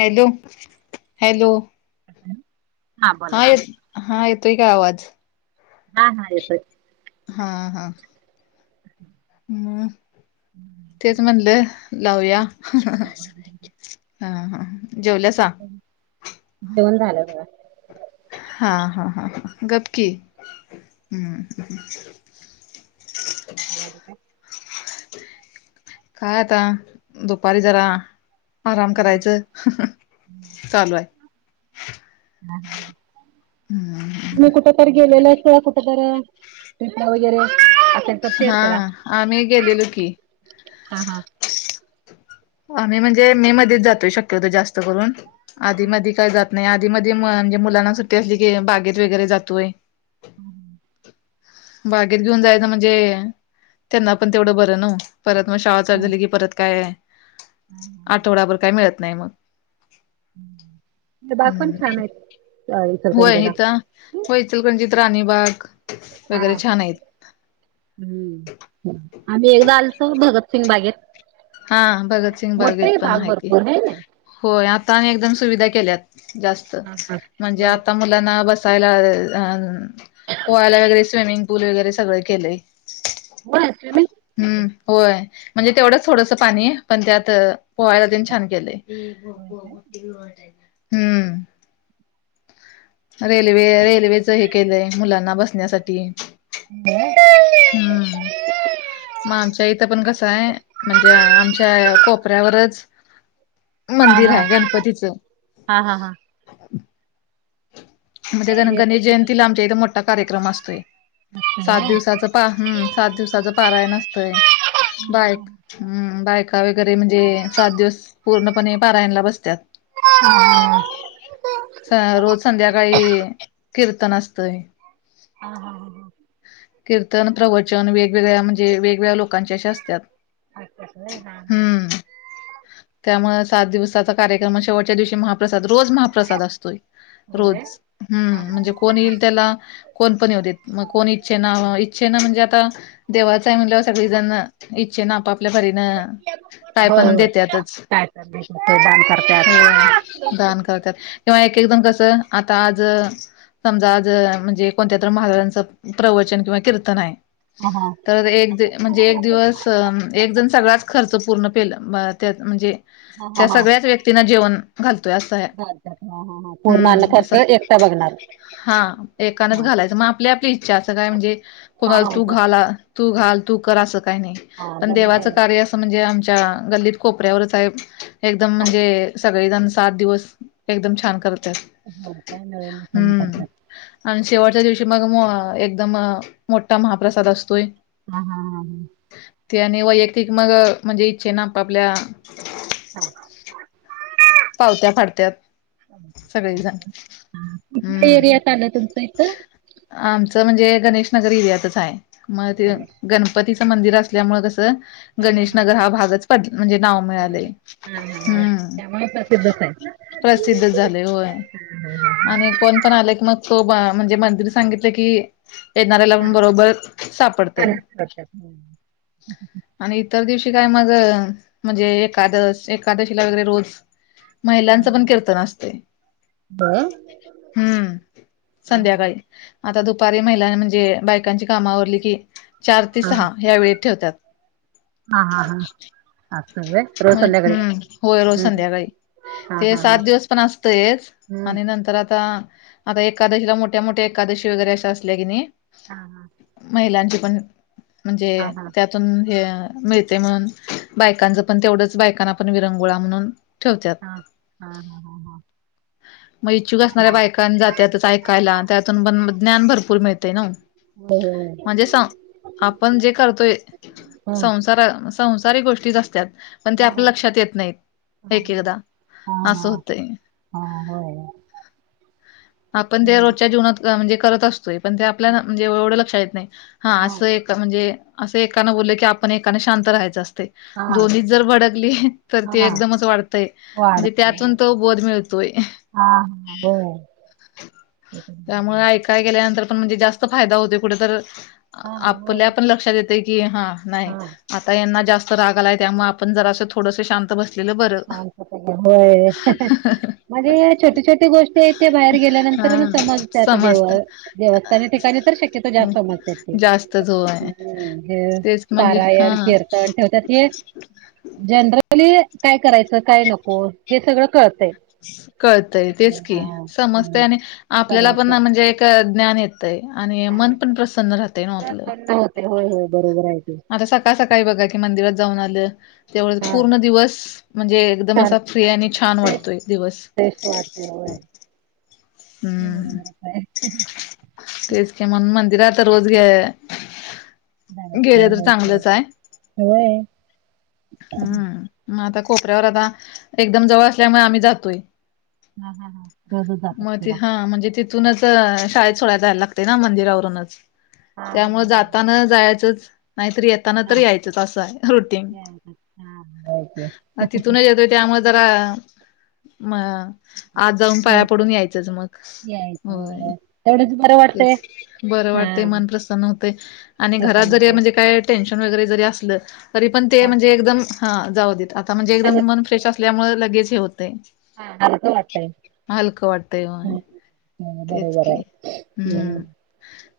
Hello hello ह हा येत हा येतोय का आवाज हा हा येतय हा हा हम्म तेच म्हणलं लावया हा ह जेवलं सां दोन झालं बघ हा हा हा हा गपकीि हम्म् [unintelligible] अर का काय आता दुपारी जरा आराम करायचं चालू आहे तुम्ही कुठ गलेलाळा कुठार टपला वगैरे त्यां शेअर हा करा आम्ही गेलेलो की हा हा आम्ही म्हणजे मे मध्येच जातो शक्य होतो जास्त करून आधी मध्ये काय जात नाही आधी मध्ये म्हणजे मुलांना सुट्टी असली की बागेत वगैरे जातोय ह बागेत घेऊन जायच म्हणजे त्यांना पण तेवढं बरं न परत मग शाळा चढ झाली की परत काय हम् आठवडाभर काय मिळत नाही मग बाग पण छान हम् आहेत अ होय इचलकरंजीला इथं होयचकणजित राणीबाग हा वगैरे छान आहेत हम्म आम्ही एकदा आलतो भगतसिंग बागेत हा भगत सिंग मोठे बागवत आहे पण बाग हाक भरपूर आहे होय आता आणि एकदम सुविधा केल्यात जास्त ना हा हा म्हणजे होय आता ना बसायला अ पोहायला वगैरे स्विमिंग पूल वैगैरे सगळं केलंय हो अस म हम्म होय म्हणजे तेवढंच थोडंसं पाणी पण त्यात पोहायला ते छान केलंय होय हम्म रेल्वे रेल्वेच हे केलंय मुलांना बसण्यासाठी काय हम्म मग आमच्या इथं पण कसं आहे म्हणजे आमच्या कोपऱ्यावरच हा मंदिर हा आहे गणपतीचं हा हा हा म्हण कुठला गण एरिया काय गणेश तुमचा जयंतीला आमच्या इथं मोठा कार्यक्रम असतोय हा सात हा दिवसाच पा हम्म सात दिवसाच पाराय नसतय बायक हम् बायका वगैरे म्हणजे सात दिवस पूर्णपणे पारायणला बसतात अ रोज संध्या कीर्तन असतंय हा हा हा हां कीर्तन प्रवचन वेगवेगळ्या म्हणजे वेगवेगळ्या लोकांचे अशे असतात अचच नाही हा हा हा त्यामु सात दिवसाचा कार्यक्रम शेवटच्या दिवशी महाप्रसाद रोज महाप्रसाद असतोय होय रोज हा हम्म हा म्हणजे कोण येईल त्याला कोणपण होते मग कोण इच्छे ना इच्छेन म्हणजे आता देवाचा आहे मुलावर सग जण इच्छे ना आपप आपल्यापरीन काय होय पण होय देततच काय चाललंय तुमचं दान करत्यात होय दान करतात किंवा एक एकदम कसं आता आज समजा आज म्हणजे कोणत्यात महाराजांचं प्रवचन किंवा कीर्तन आहे हा हा तर एक म्हणजे एक दिवस अ एक जण सगळाच खर्च पूर्ण केला त्या म्हणजे हा त्या सगळ्याच व्यक्तींना जेवण घालतोय असं आहे पूर्णन हम्म खर्च असं एकटा बघणार हा एकाच हा घालायचं मग आपली आपली इच्छा असं काय म्हणजे हा कोणाला हा तू घ हा त घाल तू क अस का नाही पण डबल देवाच काय कार्य म्हणजे आमच्या गत कोऱ्यावर एकम म्हणजे सगळे जण सात दिवस एकदम छान करते हो काय मिळून म फोन करतात आणि शेवटच्या दिवशी मग एकदम मोठा महाप्रसाद असतोय हा हा हा हा ते आणि वैयक्तिक मग म्हणजे इच्छे ना आप आपल्या हा पावत्या फडत्यात कुठल्या हम्म. एरियात आलं तुमचं इथ आमचं म्हणजे गणेश नगर एरियातच आहे मग ते गण गणपतीचं मंदिर असल्यामुळे कसं गणेश नगर हा भागच पड म्हणजे नाव बर मिळालेय हा हा हा हम्म त्यामुळे प्रसिद्धच आहे. प्रसिद्ध झाले होय आणि कोण पण आलाय की मग तो म्हणजे मंदिर सांगितलं की येणाऱ्याला हा आपण बरोबर सापडते करतात आणि इतर दिवशी काय मग म्हणजे एकादश एकादशीला वगरे रोज हा महिलांचं पण हा कीर्तन असते बर हम्म हा संध्याकाळी आता दुपारी महिलांनी म्हणजे बायकांची कामवरली की चार ते हा सहा या्या वेळी ठेवतात हा हा हा असं व्हय रोज म संध्याकाळी हम्म होय रोज हम्म संध्याकाळी हम्म हा ते हा सात हा दिवस पण असतच हम्म आणि नंतर आता आता एकादशीला मोठ्या मोठ्या एकादशी वगैरे असश असल्या की नाही हा हा मला पण म्हणज हा हे मिळते म्हणून बायकांच पण तेवढंच बायकांना आपण विरंगुळा म्हणून ठेवत हा हा हा हा हा हा मग इच्छुक असणाऱ्या बायकां जात त ऐकायला त्यातून प ज्ञान भरपूर मिळते ना होय म्हणजे आपण जे करतोय होय संसार संसार गोष्टीच असतात पण ते हा आपल्या हा लक्षात येत नाहीत हा हा हा एक एकदा हा हा असं हा होतय होय आपण ते रोजच्या जीवनात म्हणजे करत असतोय पण ते आपल्याला म्हणजे एवढं लक्षात येत नाही हा असं एक म्हणजे असं एकानं बोलले की आपण एकाने शांत राहायचं असते हा दोन्च जर भडकली तर त हा एकदमच वाय म्हणजे वाढते हो त्यातून तो बोध मिळतोय ह त्यामुळे ऐका गेल्यानंतर पण म्हणजे जास्त फायदा होतयं. कुठ तर हा होय आपल्या पण लक्षात येतयं की, हा. नाही. हा आता यांना जास्त राग आलायं त्यामुळे आपण जर असं थोडस शांत बस होय. आणि छोट्या छोटी गोष्टी हाई ते बाहेर हा गेल्यानंतर म समजते आता देव समजत देवस्थान या ठिकाणी तर शक्यतो जास्त समजते. जास्तच होय ह हे तेच म्हणजे पारायण, हा कीर्तन ठेवतात हे जनरली काय करायचं. काय नको हे सगळं कळतंय. कळतय तेच की हा समजतं हम्म. आणि आपल्याला पण समजतंय. म्हणजे एक ज्ञान येत - - आणि मन पण प्रसन्न राहतय नव्हं आपलं. प्रसन्न होय. होते होय. बरोबर आहे ते. आता सका सकाळी बघा की मंदिरात जाऊन आलं तेवढं हा पूर्ण दिवस म्हणजे - - एकदम छान असा फ्री आणि छान वाटतोय दिवस. फ्रेश वाटते होय ते हम्म बरोबर [unintelligible] तेच की म्हणुन मंदिरात रोज गे- - जायचंय, गेलं तर यायचंय. चांगलंच हाय. होय. हम्म. मग आता खोपऱ्यावर आता एकदम जवळ असल्यामुळे आम्ही जातो हा. हा. हा. रोजचं जात ते असशीला. हा. म्हणजे ति - - थूनच शाळेत सोड्यायला जायला लागते ना मंदिरावरूनच. हा हा त्यामुळं हा. जाताना जायचंच. नाहीतरी येत - - येतानं तर हा यायचं अस हाय रूटिंग. यायचं. हा. होय की. म तिथूनच येतोय. त्यामुळे जरा म आत जाऊन पाया पडून यायचं, यायचंच मग. यायचं होय तेवढंच बरं वाटतंय. तेच. बरं हा. वाटतयं. मन प्रसन्न होतय आणि घरात प्रसन्न जरी होतंय. म्हणजे - - काय टेन्शन वगैरे जरी असलं तरी पण ते हा. म्हणजे एकदम हं जाऊ देत. आता म्हणजे एकदम मन फ्रेश असल्यामुळे लगेच हे हुतयं. हा हालक वाटतयं. वाटतंय होय हं. ह तेच बरोबर की हाय. हम्म.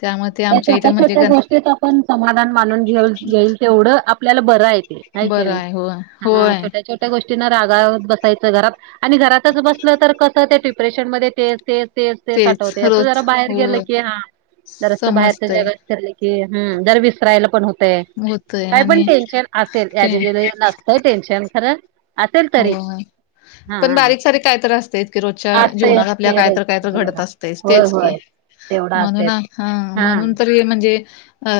त्यामुळे ते त्या आमच्या इथे छोट्या म्हणजे छोट्या गण गोष्टीत पण समाधान मानून घेऊ घईल तेवढं आपल्याला बरं हाय. हैकि बरं नई. आहे होय हा. होय छोट्या छोट - - ट्या गोष्टीना रागावत बसायचं घरात आणि घरातच बसलं तर कसं त्या डिप्रेशन मध्ये तेच तेचं - - तेच तेच आठवतयं असं जरा रोज बाहेर गेलं होय. की हा. जरास बाहेरच्या समजतय जगात फिरलकी. हं. जर विसरायला पण होतय. होतय काय पण आणि टेन्शन - - असेल ते याज [unintelligible] नसतंय टेन्शन खरं असेल हो तरी. हा पण बारीक हा सारीक कायतर असतयं की रोजच्या असतंयच जीवनात आपल्या की काय रे तर काय तर घडत जीवनात असतयच होय तेच की. होय तेवढं म्हणून, असतंयच हं हा म्हणून - - [unintelligible] म्हणजे अ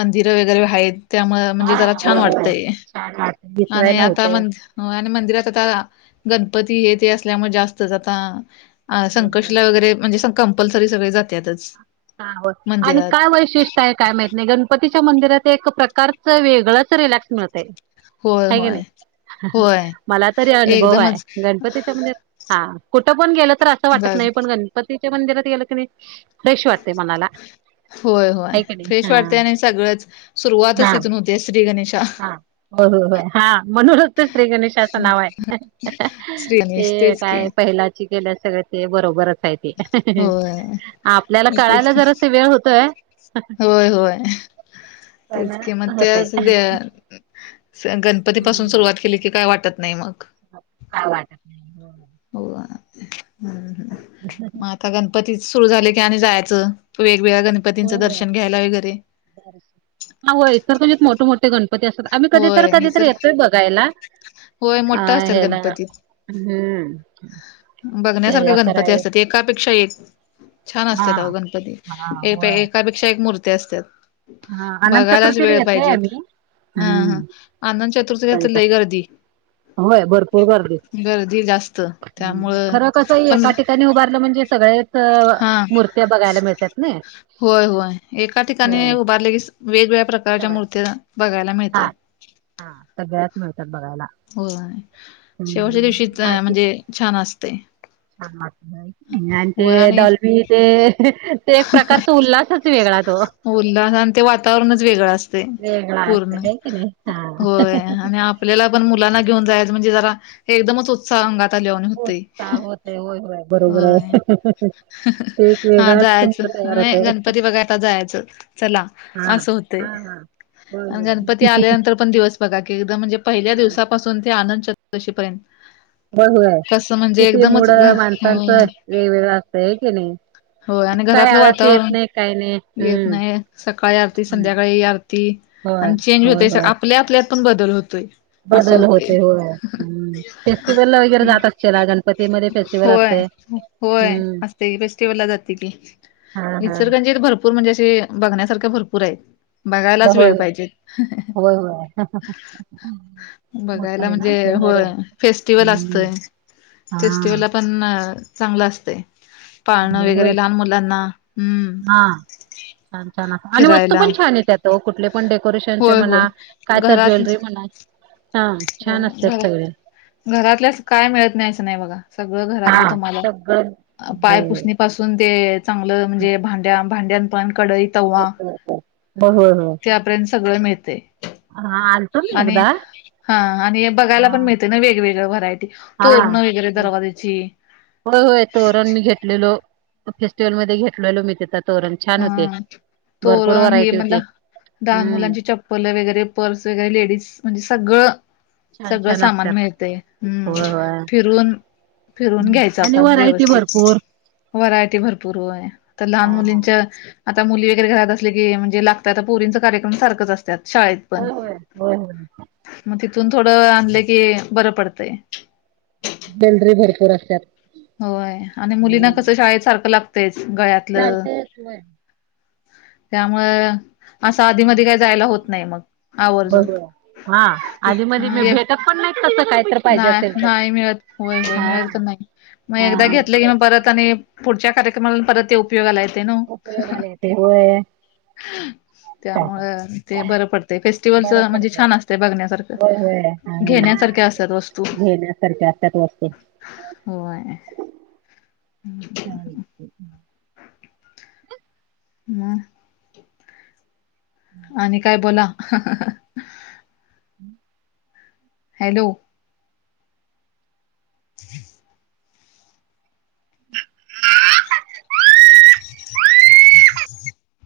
मंदिर वगैरे आहेत त्यामुळं म्हणजे हा जरा छान बरोबर वाटतंय. [unintelligible] आणि आता म होतय - - हो आणि मंदिरात आता गणपती हे ते असल्यामुळे जास्त आता - - अ बरोबर संकष्टीला वगैरे म्हणजे क कंपल्सरी सगळे जात्यातचं. हा. होय आणि काय वैशिष्ट् ट्य काय माहित नाही. गणपतीच्या मंदिरात एक प्रकारच वेगळंच रिलॅक्स मिळतयं. होय हैकनी, होय होय मला तरी अनुभव हाय. एकदमच गणपतीच्या मजे - - हा कुठं पण गेलं तर असं वाटत जा नाही, पण गणपतीच्या मंदिरात गेलं कनी फ्रेश - - होय. होय. की नाही फ्रेश वाटते हा आणि सगळंच सुरुवातच हा तिथून होते. श्री गणेशा. हा. बरोबर हाय. हा म्हणूनचं श्री गणेशाचं नाव हाय, श्री गणेश ते तेच की काय पहिला ल्यास सगळ ते बरोबर असयच. होय आपल्याला तेच कळायला की जरा अस वेळ होतोय. होय होय पण तेच किंमत ते होतय. अस. गणपती पासून हम्म सुरुवात केली की काय वाटत नाही मग काय वाटत नाही. हो. हो हम् ह. ह ह ह. आता गणपती सुरू झाले की आणि जायचं वेगवेगळ्या होय गणपतींचं होय. दर्शन घ्यायला वगैरे, हा हो इ सर म्हणजे मोठे मोठे गणपती असतात आम्ही कधीत होय हे कधीतरी तर येतोय बघायला. होय अ मोठा असतात ह्याला गणपती हम्म ते बघण्यासारख अकरा गणपती असतात एक. एकापेक्षा एक छान हा असतात अ गणपती हा होय एकापेक्षा एक मूर्ती असतात. हा अनंत बघायलाच चतुर्थीला वेळ येतय पाहिजेत. आम्ही हा हा हम्म आनंद चतुर्थी कधी घेत तर ल गर्दी होय भरपूर गर्दी गर्दी जास्त त्यामुळं खरं कसं पण एका ठिकाणी उभारलं म्हणजे सगळे हा मूर्त्या बघायला मिळतात ना. होय होय एका ठिकाणी हम्म. उभारले की वेगवेगळ्या प्रकारच्या सगळ्या मूर्त्या बघायला मिळत. हा हा तब्या आतम होळतात बघायला. हो शेवटच्या हम्म दिवशीच म्हणजे छान असते. छ आणि ते होय आणि डलबी ते. एक प्रकारचा उल्हासच वेगळा तो. उलला आणि ते वातावरणच वेगळं असते वेगळा असतो पूर्ण हे की नाही हा होय आणि आपल्याला पण मुलांना घेऊन जाय म्हणजे जरा हे एकदमच. उत्साह अंगात आल्यावाणी होतय होता होते होय होय बरोबर होय. आहे. ते एक हा वेगळाच. जायचं तयार नाही होतय गणपती वगैर जायचं चला हा असं होत. हा हा. होय आणि होय गणपती आल्यानंतर पण दिवस बघा की एकदम म्हणजे हा पहिल्या. [inaudible] पाून ते आनंद चतुर्दशी पर्यंत बघू आहे किती मुळ माणसांचं वेगवेगळं असतय की नाही. होय आणि काय घरातलं आळस येत वातावरण नाही काही नाही येत हम्म नाही सकाळी आरती हम्म संध्याकाळी आरती. होय आणि चेंज होय होतय सर होय. आपल्या आपल्यात पण बदल होतोय. असं बदल होतय होते होय फेस्टिवल वगैरे जात असतेला गणपतीमध्येध्ये फेस्टिवल होय असते. होय असते फेस्टिव्हल ला जाते की. हा हा इसरगंजी भरपूर म्हणजे असे बघण्यासारख्या भरपूर आहेत. बघायलाच होय वेळ पाहिजे. होय होय होय मोठं बघायला आहे ना म्हणजे शहर होय फेस्टिवल हम्म असतय हा फेस्टिवल. पण चांगलं असते पाळणं चांगलं होय वगैरे लहान मुलं. हा छान छान अस आणि वस्तू फिरायला पण छान आहे त्यात कुठले पण. डेकोरेशन चे होय होय म्हणा काय तर ज्वेलरी म्हणा. हा हो छान घ असत्यात सगळे घरातल्या काय मिळत नाही असं नाही बघा. सगळं घरातलं हा तुम्हाला सगळं हो पायपुसणी पाासून. ते चांगलं म्हणजे भांड्या भांड्या पण कडईत. अछ ब होय होय. [inaudible] सगळं मिळते. हा आलतो मी एकदा. हा आणि बघायला हा पण मिळते ना वेगवेगळ व्हरायटी. तोरण वगैरे हा दरवाज्याची. घलेलो फेस्टिवल म घेतले मिळ. तोरण छान होते हा भरपूर तोरण व्हरायटी होती हम्म. पल वगैरे पर्स वगैरे लेडीज म्हणजे सगळं. छान सगळं छान सामान असतात मिळते हम्म होय होय. फिरून. फिरूंन घ्यायचं आणि आपणं व्हरायटी व्यंवस्थित भरपूर व्हरायटी भरंपूर तरं लहांन हा मुलींच्यां. आतां मुली वगैरें घरांत असली की म्हणजे लागतांत आतां पोरींचं कार्यक्रम सारखंच असतांत शाळेंत. होयं होंय होय होयं. मंग तिथूंन थोडं आणलं की बरं पडतंय. ज्वेलरी भरंपूर असतांत. होयं आणि मुलींना कसं शाळेत सारखं लागतंयच गळ्यांत. ज [unintelligible] ते त म. त्यामुळें असं अधी मधी कांहीं जायंला होतं नाहीं मंग आवर्जून. बरोबर हा आधी मिळतं मधी मी भेटत पण नाहीत तसं काय तर पाहिजे नाहीं असेल तर नाहीं मिळतं होयं होयं हा. मिळतं तरं नाहीं. मंग हा एकदां हा घेतलें की मंग परंत आणि पुढच्यां कार्यक्रमांला परंत येऊं. उपयोगांला येते नां मंग उपयोगाला येते होय त्यामुळं ते बरं पडते बरं फेस्टिवलचं म्हणजे पडतंय. छान असतं बघण्यांसारखं. होय होय हा घेण्यांसांरख्यां असतांत वस्तूं. हो होयं हो हम्मं आणि कायं बोला हम्मं हॅलो हं हम [unintelligible] ह [unintelligible]